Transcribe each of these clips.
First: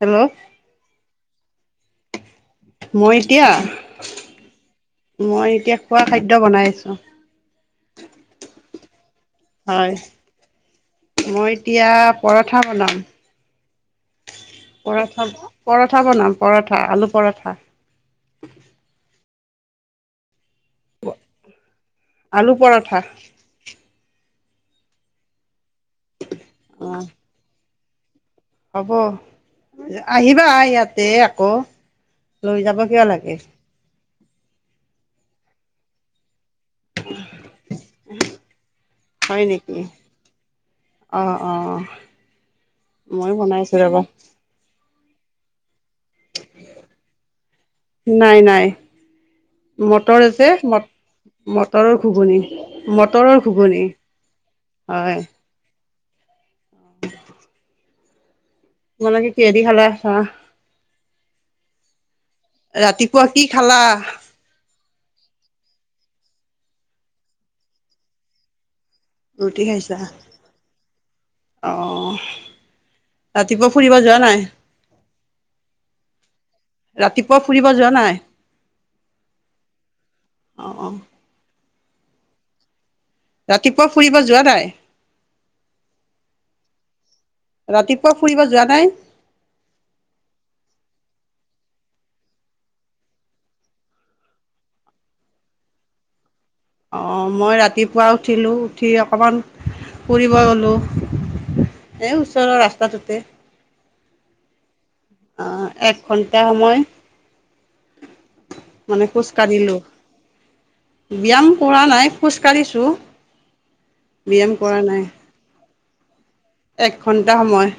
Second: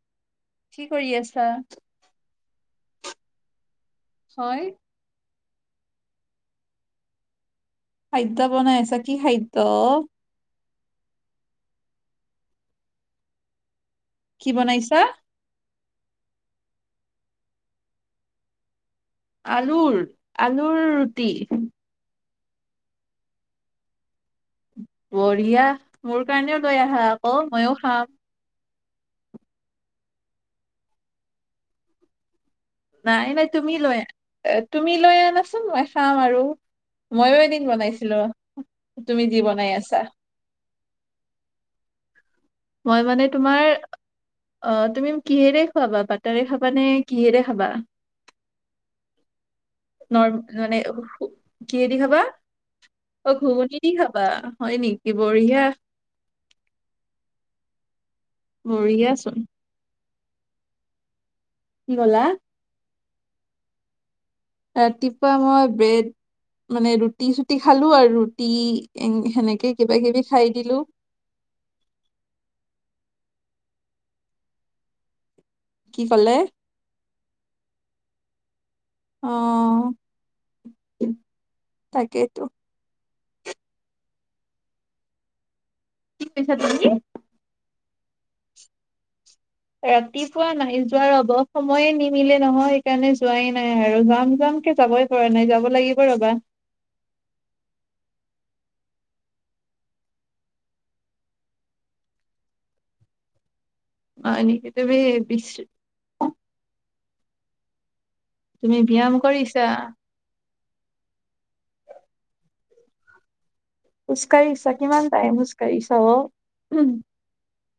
Hello কি কৰি আছা? মই এতিয়া। হয় মই এতিয়া খোৱা খাদ্য বনাই আছোঁ। খাদ্য বনাই আছা কি খাদ্ হয় মই এতিয়া পৰঠা বনাম। কি বনাইছা? পৰঠা পৰঠা বনাম, পৰঠা আলু পৰঠা। আলুৰ, আলুৰ ৰুটি? আলু পৰঠা। বঢ়িয়া মোৰ কাৰণেও লৈ অ আহা আকৌ ময়ো খাম। হ'ব আহিবা ইয়াতে আকৌ লৈ যাবা নাই নাই তুমি লৈ আহা। তুমি লৈ আনাচোন মই চাম আৰু। ময়ো এদিন বনাইছিলো তুমি যি হয় বনাই নেকি আছা। অ অ মই মানে ময়ো তোমাৰ বনাইছো ৰবা। অ তুমি কিহেৰে খুৱাবা বাটাৰে খাবা নে কিহেৰে খাবা? নাই নাই। মটৰ নৰ্ আছে মানে মট কিহেদি মটৰৰ খাবা ঘুগুনি অ মটৰৰ ঘুগুনি। দি খাবা হয় নিকি বঢ়িয়া [unintelligible] তোমালোকে বঢ়িয়াচোন কিহেদি খালা চাহ কি কলা ৰাতিপুৱা কি খালা ৰাতিপুৱা মই ব্ৰেড মানে ৰুটি চুটি খালো আৰু ৰুটি উম ৰুটি সেনেকে কিবা কিবি খাই দিলো অঁ ৰাতিপুৱা ফুৰিব যোৱা নাই কি কলে ৰাতিপুৱা ফুৰিব যোৱা নাই অ অ', অ', তাকেইতো ৰাতিপুৱা ফুৰিব যোৱা নাই কি কৈছা তুমি ৰাতিপুৱা ফুৰিব যোৱা নাই ৰাতিপুৱা নাই যোৱা ৰব সময়ে নিমিলে নহয় সেইকাৰণে যোৱাই নাই আৰু যাম যাম কে যাবই- পৰা নাই যাব লাগিব ৰবা অঁ মই ৰাতিপুৱা উঠিলোঁ উঠি অকণমান ফুৰিব গ'লোঁ এ ওচৰৰ ৰাস্তাটোতে অ এনেক অ এক ঘন্টা সময় তুমি মানে ব্যায়াম খোজ কৰিছা কাঢ়িলো ব্যায়াম কৰা নাই খোজ কাঢ়িছো খোজকাঢ়িছা কিমান টাইম খোজকাঢ়িছা অ উম, এক ঘণ্টা সময়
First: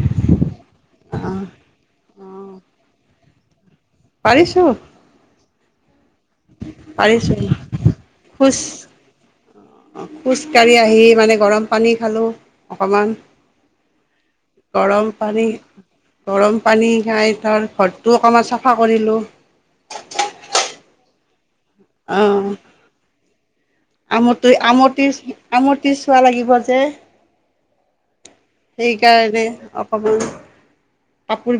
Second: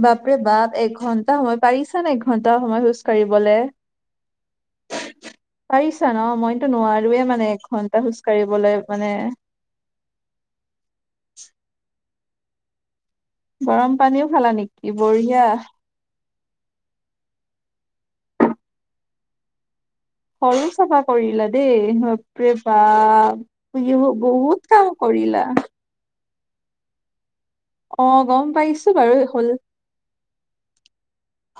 বাপৰে বাপ এঘন্টা অ', সময় পাৰিছা নে এঘন্টা সময় খোজ কাঢ়িবলে পাৰিছো পাৰিছা ন মইতো নোৱাৰোৱে পাৰিছোঁ। মানে এঘণ্টা খোজ কাঢ়িবলৈ মানে খোজকাঢ়ি আহি মানে গৰম পানী খালোঁ অকমান গৰম পানীও খালা নিকি পানী বঢ়িয়া- গৰম পানী খাই তাৰ ঘৰটোও অকমান চাফা কৰিলোঁ ঘৰু চাফা কৰিলা দেই বা অঁ প ৰে বা- ই বহুত কাম কৰিলা- পিছোৱা লাগিব যে- অ গম পাইছো বাৰু হল- হ'ব-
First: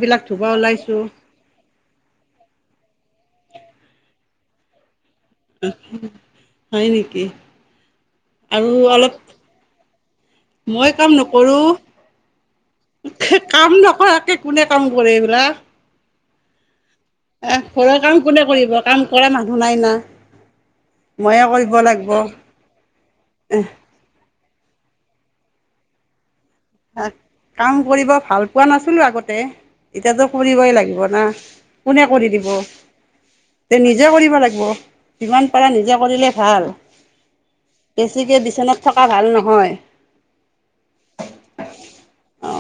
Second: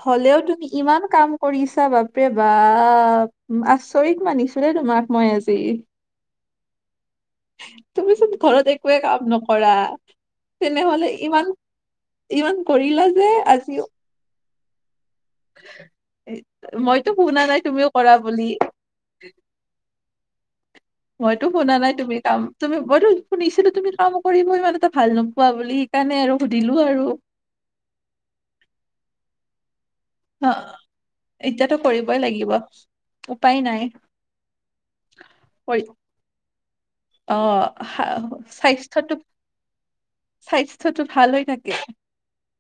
হ'লেও তুমি ইমান কাম- কৰিছা বাপৰে বাপ আচৰিত মানিছো দেই তোমাক মই এ- হয় নেকি- তুমিচোন আৰু ঘৰত একোৱে অলপ কাম নকৰা- মই তেনেহলে কাম ইমান নকৰো ইমান কৰিলা যে আজি কাম নকৰাকে- কোনে কাম কৰে এইবিলাক- মইতো শুনা এ নাই তুমিও ঘৰৰ কৰা কাম কোনে বুলি- কৰিব কাম কৰা মানুহ নাই না ময়ে মইতো কৰিব শুনা নাই লাগিব তুমি কাম তুমি মইতো শুনিছিলো তুমি- কাম কৰিব ইমান এটা ভাল নোপোৱা বুলি সেইকাৰণে আৰু সুধিলো আৰু- কাম কৰিব ভাল পোৱা নাছিলোঁ আগতে- এতিয়াতো অ কৰিবই লাগিব না এতিয়াতো কোনে কৰিবই কৰি লাগিব দিব- উপায় তে নাই নিজে কৰিব লাগিব যিমান পাৰা কৰি নিজে কৰিলে ভাল- অ হা- বেছিকে বিচনাত থকা স্বাস্থ্যটো ভাল নহয়- স্বাস্থ্যটো ভাল থাকে- অ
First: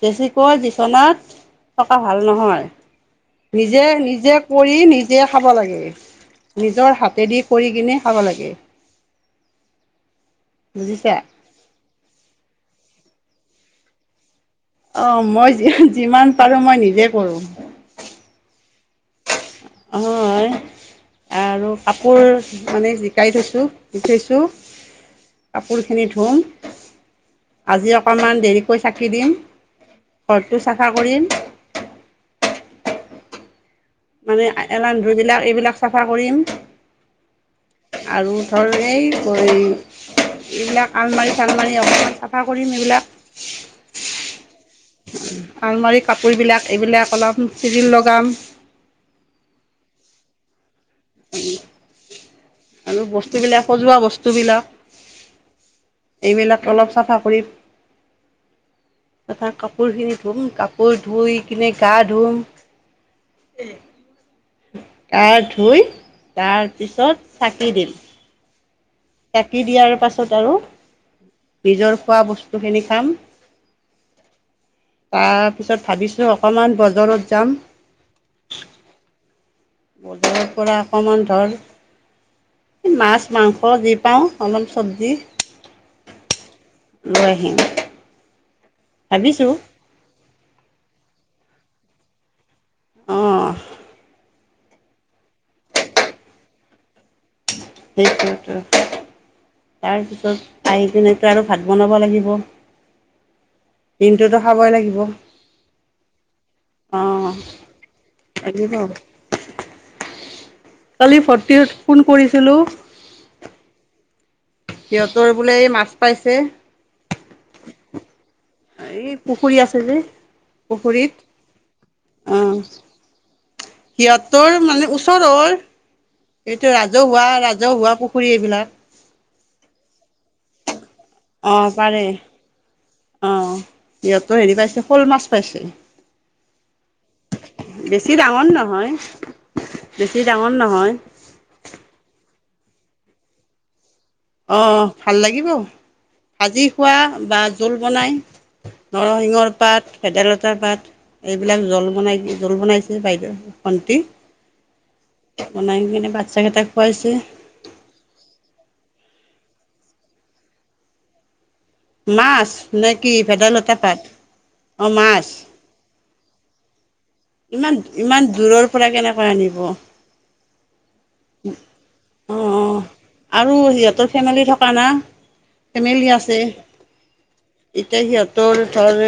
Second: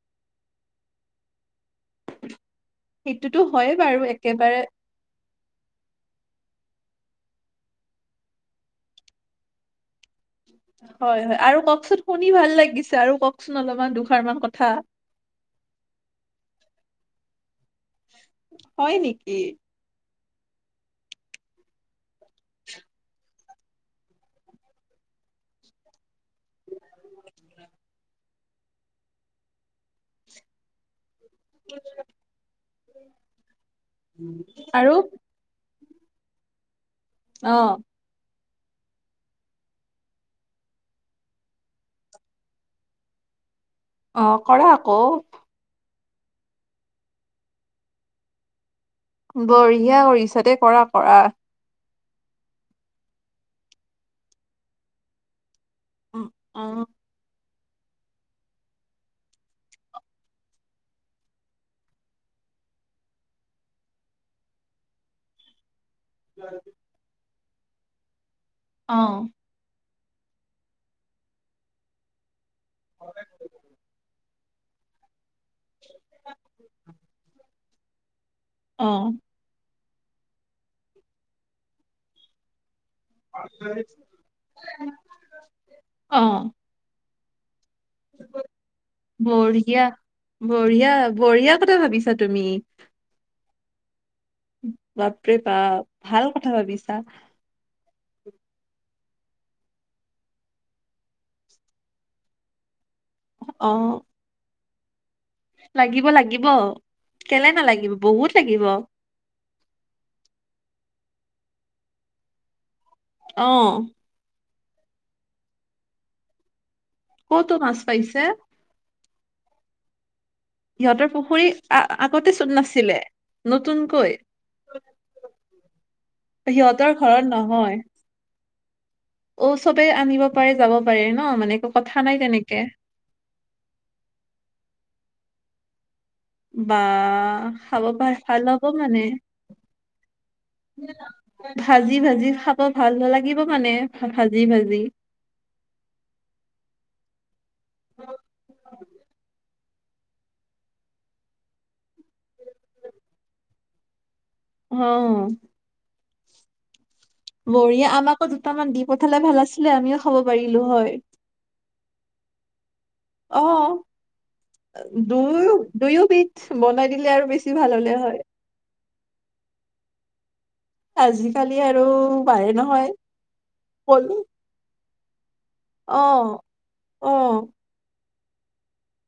বেছিকৈ বিচনাত [unintelligible] থকা ভাল নহয় সেইটোতো হয়ে নিজে বাৰু নিজে একেবাৰে কৰি নিজ- নিজে খাব লাগে নিজৰ হাতেদি কৰি কিনে খাব লাগে। বুজিছা হয় হয় আৰু কওঁকচোন শুনি ভাল লাগিছে আৰু কওঁকচোন অলপমান দুষাৰ মান কথা। অ মই যি যিমান পাৰো মই নিজে কৰো। হয় নেকি অ আৰু কাপোৰ মানে জিকাই থৈছোঁ শিকিছোঁ কাপোৰখিনি ধোম আজি অকণমান দেৰিকৈ চাকি দিম ঘৰটো চাফা কৰিম। উ মানে এলাহ ধুইবিলাক এইবিলাক চাফা কৰিম অ' আৰু ধৰ এই এইবিলাক আলমাৰি চালমাৰি অকণমান চাফা কৰিম এইবিলাক। অ কৰা আকৌ। আলমাৰি কাপোৰবিলাক এইবিলাক অলপ চিজিল লগাম। বঢ়িয়া কৰিছা দে কৰা কৰা। আৰু বস্তুবিলাক সজোৱা বস্তুবিলাক। উম, অ এইবিলাক অলপ চাফা কৰি তা পৰা কাপোৰ খিনি ধুম কাপোৰ ধুই কিনে গা ধুম গা ধুই তাৰ পিছত চাকি দিম অঁ চাকি দিয়াৰ পিছত আৰু নিজৰ খোৱা বস্তু বস্তু খিনি খাম পিছত ভাবিছোঁ অকণমান বজাৰত যাম। অ বাজাৰ পৰা অকণমান ধৰ মাছ মাংস যি পাওঁ অলপ চব্জি অ লৈ আহিম। ভাবিছোঁ বঢ়িয়া বঢ়িয়া বঢ়িয়াৰ কথা ভাবিছা তুমি। অ বাপৰে বাপ ভাল কথা ভাবিছা। সেইটোৱেতো তাৰপিছত আহি কিনেতো আৰু ভাত বনাব লাগিব। অ দিনটোতো খাবই লাগিব। লাগিব লাগিব অঁ কেলে নালাগিব বহুত লাগিব। কালি ভৰটি ফোন কৰিছিলোঁ। অ'। সিহঁতৰ বোলে মাছ পাইছে। ক'তো মাছ পাইছে। এই পুখুৰী আছে যে। সিহঁতৰ পুখুৰীত পুখুৰী অঁ আগতেচোন নাছিলে নতুন সিহঁতৰ মানে ওচৰৰ এইটো সিহঁতৰ ৰাজহুৱা ঘৰত নহয়। ৰাজহুৱা পুখুৰী এইবিলাক অ চবে আনিব পাৰে যাব পাৰে ন মানে একো কথা নাই তেনেকে। অ সিহঁতো হেৰি পাইছে শ'ল মাছ পাইছে। বা খাব বেছি পাৰ ডাঙৰ ভাল হব নহয় মানে। বেছি ডাঙৰ নহয়। ভাজি ভাজি খাব ভাল ন লাগিব মানে। ভা- ভাজি ভাজি। অ' ভাল লাগিব ভাজি খোৱা বা জোল বনাই। নৰসিংহৰ পাত ভেদাইতা পাত। এইবিলাক জল বনাই জোল বনাইছে বাইদেউ ভন্তি অ' বনাই কিনে বাচ্ছা কেইটাক খুৱাইছে বৰিীয়ে আমাকো দুটামান দি পঠালে ভাল আছিলে আমিও খাব পাৰিলো হয়। মাছ নে কি অ ভেদাইলতা পাত অঁ মাছ দুয়ো দুয়ো বিধ বনাই দিলে আৰু বেছি ভাল ইমান হলে হয় ইমান দূৰৰ পৰা কেনেকৈ আনিব। অ আৰু আজিকালি আৰু পাৰে নহয় সিহঁতৰ কলো ফেমিলি থকা না। অ ফেমিলি আছে। অ এতিয়া সিহঁতৰ ধৰ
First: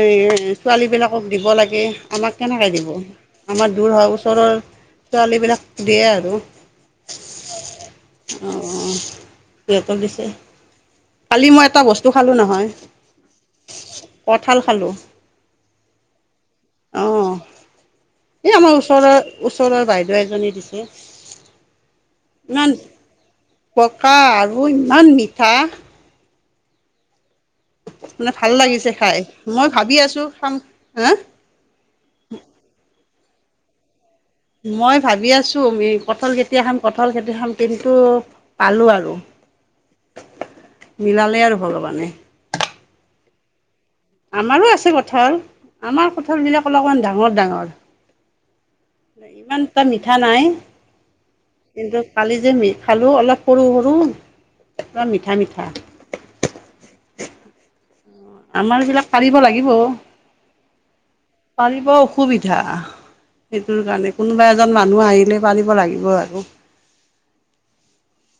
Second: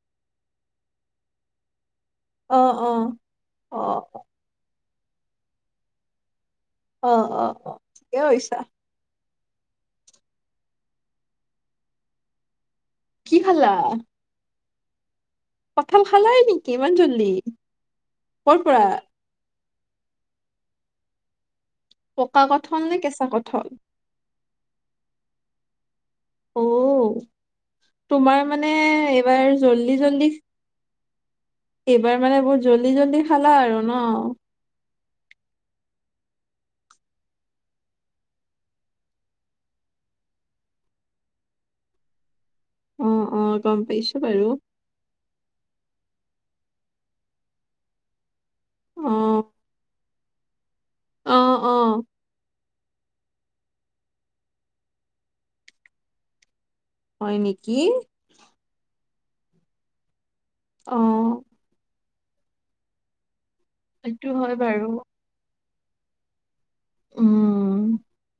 ছোৱালীবিলাকক দিব লাগে আমাক অ অ কেনেকৈ দিব। আমাৰ অ দূৰ হয় ওচৰৰ ছোৱালীবিলাক দিয়ে আৰু। অ অ ঠিকে কৈছা সিহঁতৰ দিছে কালি মই এটা বস্তু খালো নহয়! কি খালা? কঁঠাল খালোঁ। কঁঠাল খালে নেকি ইমান অঁ জল্দি, এই ক'ৰ আমাৰ পৰা ওচৰৰ ওচৰৰ বাইদেউ এজনী দিছে। পকা কঠাল নে কেঁচা কঠাল। কাহ আৰু ইমান মিঠা। অ! তোমাৰ ভাল মানে লাগিছে খাই এইবাৰ মই ভাবি আছোঁ জল্দি-জল্দি খাম হা এইবাৰ মানে বহুত জল্দি-জল্দি খালা আৰু ন। মই ভাবি আছোঁ কঠল কেতিয়া খাম, কঠল খেতি খাম কিন্তু পালোঁ আৰু। মিলালে আৰু ভগৱানে। অঁ-অঁ! গম পাইছ আমাৰো আছে কঁঠাল আমাৰ কঁঠালবিলাক অলপমান ডাঙৰ-ডাঙৰ। অ', ইমান এটা মিঠা নাই। অ', অ', কিন্তু কালি যে মে খালোঁ অলপ সৰু-সৰু অকমান মিঠা-মিঠা। হয় নেকি? আমাৰ বিলাক পাৰিব লাগিব। অ', পাৰিব অসুবিধা। সেইটোৰ কাৰণে এইটো কোনোবা হয় এজন বাৰু। মানুহ আহিলে পাৰিব লাগিব আৰু। উম!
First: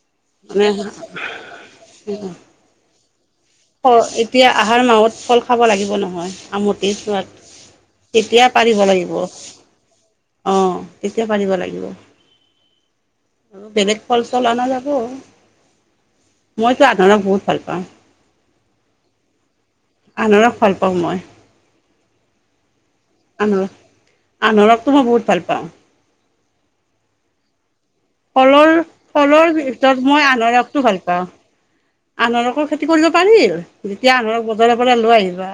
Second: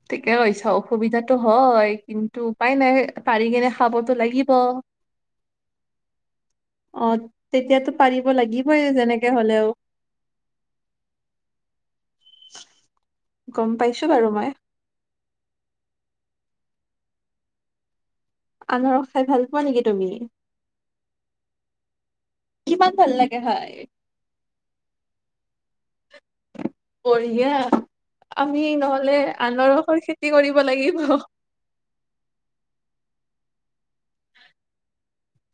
ঠিকে মানে কৈছা। অসুবিধাতো হয় কিন্তু উপায় নাই। পাৰি গিনে ফ এতিয়া আহাৰ মাহত ফল খাব লাগিব নহয় আমতে অ', চোৱাত। তেতিয়াতো পাৰিব তেতিয়া পাৰিব লাগিবই লাগিব যেনেকে হ'লেও। অঁ! তেতিয়া পাৰিব লাগিব। গম বেলেগ পাইছো বাৰু ফল-চল মই, অনা যাব। [unintelligible] মইতো আনাৰসক বহুত ভাল পাওঁ। আনাৰস খাই ভাল খোৱা নেকি তুমি? আনাৰস ভাল পাওঁ মই কিমান ভাল লাগে আনাৰস খাই? আনাৰসটো মই বহুত ভাল পাওঁ। বঢ়িয়া। আমি ফলৰ নহ'লে ফলৰ ভিতৰত আনাৰসৰ মই খেতি কৰিব আনাৰসটো ভাল লাগিব। পাওঁ আনাৰসৰ খেতি কৰিব পাৰি যেতিয়া আনাৰস বজাৰৰ পৰা লৈ আহিবা।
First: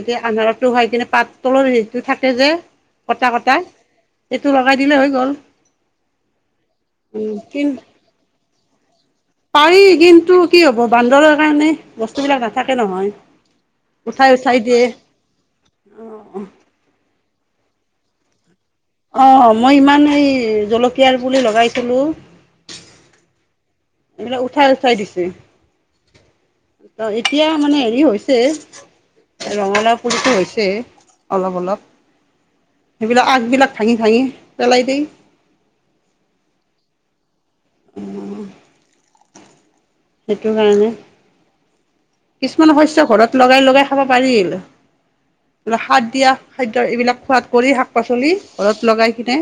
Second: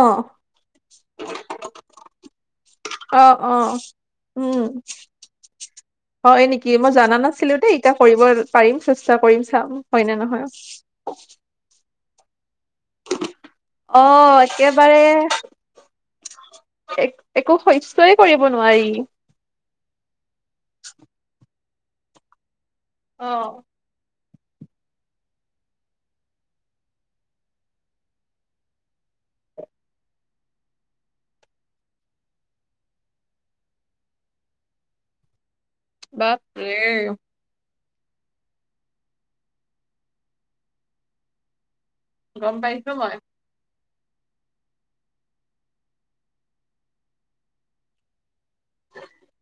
এতিয়া আনাৰসটো হয় কিনে পাত তলৰ হেৰিটো থাকে যে অ', কটা-কটা। অ', এইটো উম, লগাই দিলে হৈ গ'ল। হয় নেকি? মই জানা নাছিলো কি দেই এতিয়া কৰিব পাৰিম চেষ্টা কৰিম চাম পাৰি হয় নে কিন্তু কি নহয়? হ'ব বান্দৰৰ কাৰণে বস্তুবিলাক নাথাকে নহয়। অ! উঠাই উঠাই দিয়ে একেবাৰে এক একো শস্যই কৰিব নোৱাৰি। অঁ! মই ইমান এই জলকীয়াৰ পুলি লগাইছিলোঁ। অঁ! এইবিলাক উঠাই-উঠাই দিছে। অঁ এতিয়া মানে হেৰি হৈছে। ৰঙালাও পুলিটো হৈছে অলপ-অলপ। সেইবিলাক আগবিলাক ভাঙি-ভাঙি পেলাই দেই। বাপৰে। অঁ! সেইটো কাৰণে। গম কিছুমান পাইছো শস্য মই। ঘৰত লগাই-লগাই খাব পাৰি। সাৰ দিয়া খাদ্য এইবিলাক খোৱাদ কৰি শাক-পাচলি ঘৰত লগাই কিনে।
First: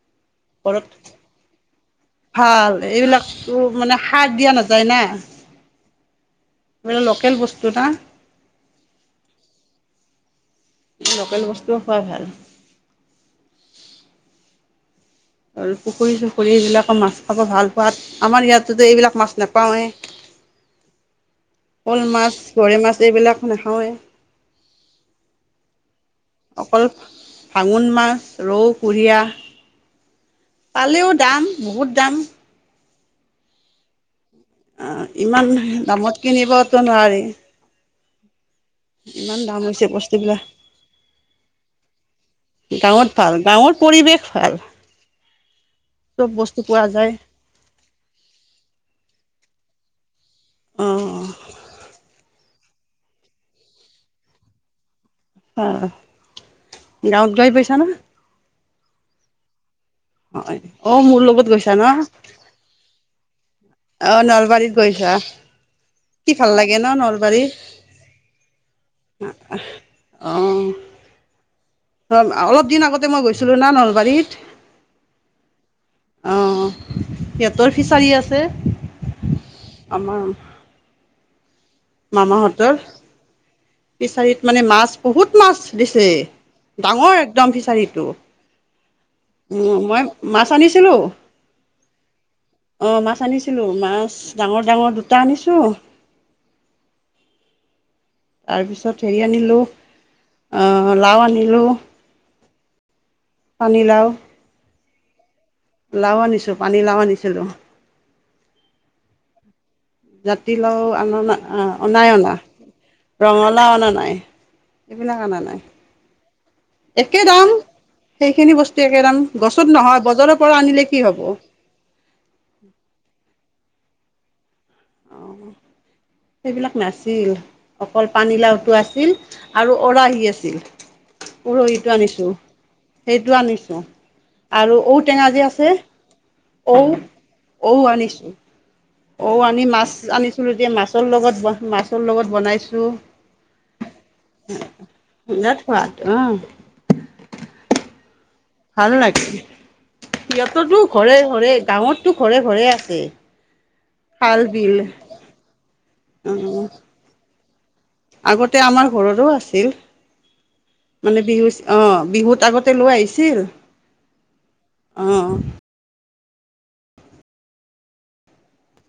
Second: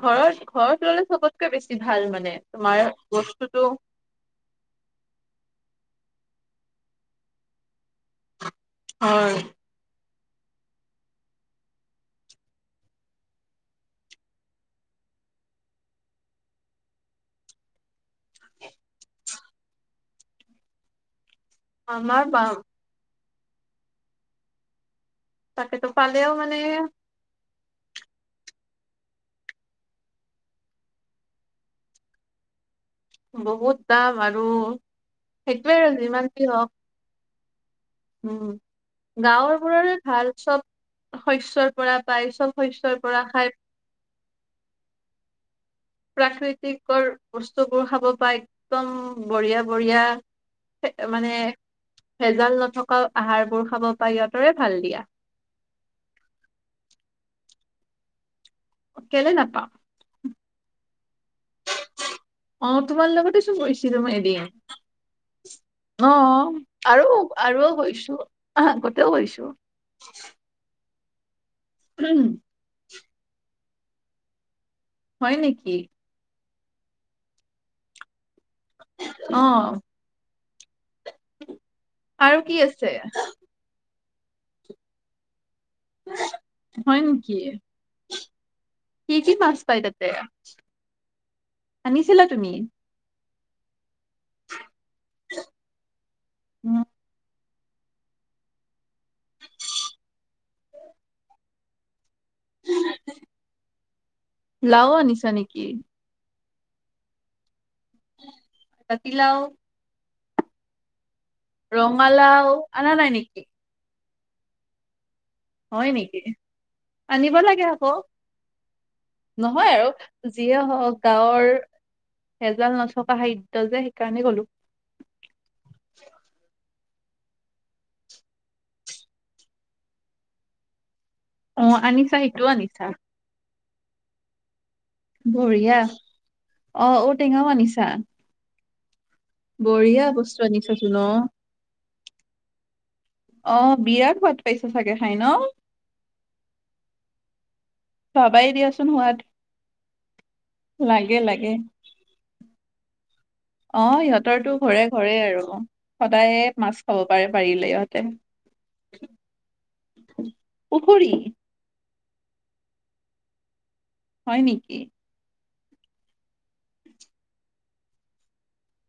ঘৰৰ-ঘৰত ঘৰত ল'লে চবতকে বেছি ভাল মানে। ভাল তোমাৰ এইবিলাকটো বস্তুটো মানে সাৰ দিয়া নাযায় না। সেইটো লোকেল বস্তু না? হয়। লোকেল বস্তুৱে খোৱাই ভাল। আৰু পুখুৰী-চুখুৰী এইবিলাকৰ মাছ খাব ভাল পোৱাত, আমাৰ ইয়াতেতো এইবিলাক মাছ নেপাওঁয়ে। শ'ল আমাৰ মাছ, বা গৰৈ মাছ এইবিলাকো নেখাওঁৱেই। তাকেতো। পালেও মানে অকল ভাগুন মাছ ৰৌ কুৰিয়া পালেও দাম বহুত দাম বহুত দাম আৰু অ' ইমান সেইটোৱে আৰু দামত যিমান দি হওঁক কিনিবতো নোৱাৰি উম ইমান দাম হৈছে গাঁৱবোৰৰে ভাল বস্তুবিলাক। চব শস্যৰ পৰা পায় চব শস্যৰ গাঁৱত পৰা ভাল খাই গাঁৱৰ পৰিৱেশ ভাল চব বস্তু পোৱা প্ৰাকৃতিকৰ যায়। বস্তুবোৰ খাব পাই একদম বঢ়িয়া বঢ়িয়া অ' মানে ভেজাল নথকা আহাৰবোৰ খাব পাই সিহঁতৰে ভাল দি অ গাঁৱত গৈ পাইছা না কেলে নাপাম হয় অ মোৰ লগত গৈছা না অ তোমাৰ লগতে চোন গৈছ অ নলবাৰীত গৈছা অ' কি ভাল লাগে ন আৰু নলবাৰী আৰু গৈছো আগতেও গৈছো। অ অলপ দিন আগতে মই গৈছিলো না নলবাৰীত হয় নেকি অ সিহঁতৰ ফিচাৰী আছে অ আমাৰ আৰু কি মামাহঁতৰ আছে? ফিচাৰিত মানে মাছ বহুত মাছ দিছে হয় ডাঙৰ নেকি? একদম ফিচাৰীটো কি কি মাছ উম পাই মই তাতে? মাছ আনিছিলো আনিছিলা তুমি? অ মাছ আনিছিলোঁ মাছ ডাঙৰ ডাঙৰ দুটা আনিছোঁ উম তাৰপিছত হেৰি আনিলোঁ আ লাও আনিলোঁ পানীলাও লাও আনিছা নেকি? লাও আনিছোঁ পানীলাও আনিছিলোঁ জাতিলাও জাতিলাও আনা নাই অ নাই অনা ৰঙালাও আনা নাই নেকি? ৰঙালাও অনা নাই এইবিলাক আনা নাই হয় নেকি একে আনিব দাম লাগে আকৌ সেইখিনি বস্তু একে দাম গছত নহয় আৰু বজাৰৰ পৰা যিয়ে আনিলে কি হওঁক হ'ব গাঁৱৰ ভেজাল নথকা খাদ্য যে সেইকাৰণে গলো। সেইবিলাক নাছিল। অকল পানীলাওটো আছিল আৰু অৰাহি আছিল। অ উৰহিটো আনিছা আনিছোঁ। সেইটোও আনিছা সেইটো আনিছোঁ আৰু ঔ টেঙা যে আছে, বঢ়িয়া অ ঔটেঙাও আনিছা ঔ-ঔ আনিছোঁ। ঔ আনি মাছ বঢ়িয়া বস্তু আনিছিলোঁ যে আনিছাচোন অ মাছৰ লগত, মাছৰ লগত বনাইছোঁ। অ', বিৰাট সোঁৱাদ পাইছে চাগে খাই ন? বিৰাট সোৱাদ অ'। ভাবাই দিয়া ভাললাগে। সিহঁতৰতো লাগে লাগে ঘৰে-ঘৰে গাঁৱতটো ঘৰে-ঘৰে আছে। অ', খাল সিহঁতৰতো বিল ঘৰে-ঘৰে আৰু সদায়ে অ' মাছ খাব পাৰে, পাৰিলে ইহ'ত। আগতে আমাৰ ঘৰতো আছিল। পুখুৰী মানে বিহু অ', বিহুত আগতে লৈ আহিছিল। হয় নেকি? অ'।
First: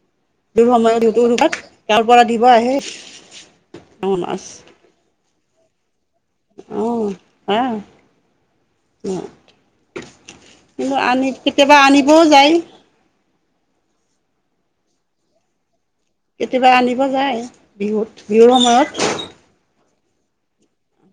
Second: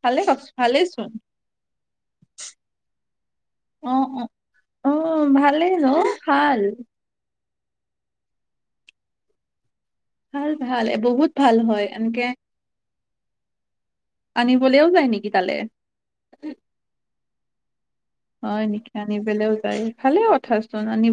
ভালে ক বিহুৰ ভালেচোন সময়ত [unintelligible] তাৰ পৰা দিব আহে, অ ডাঙৰ অ মাছ। অ', ভালেই ন, ভাল? অ', অ'। ভাল ভাল কিন্তু, এ আনি বহুত ভাল কেতিয়াবা হয় আনিবও এনেকে যায়। আনিবলেও যায় নেকি তালে? কেতিয়াবা আনিব যায় বিহুত, বিহুৰ সময়ত। দেউতাই। ভালে কথাচোন আনিব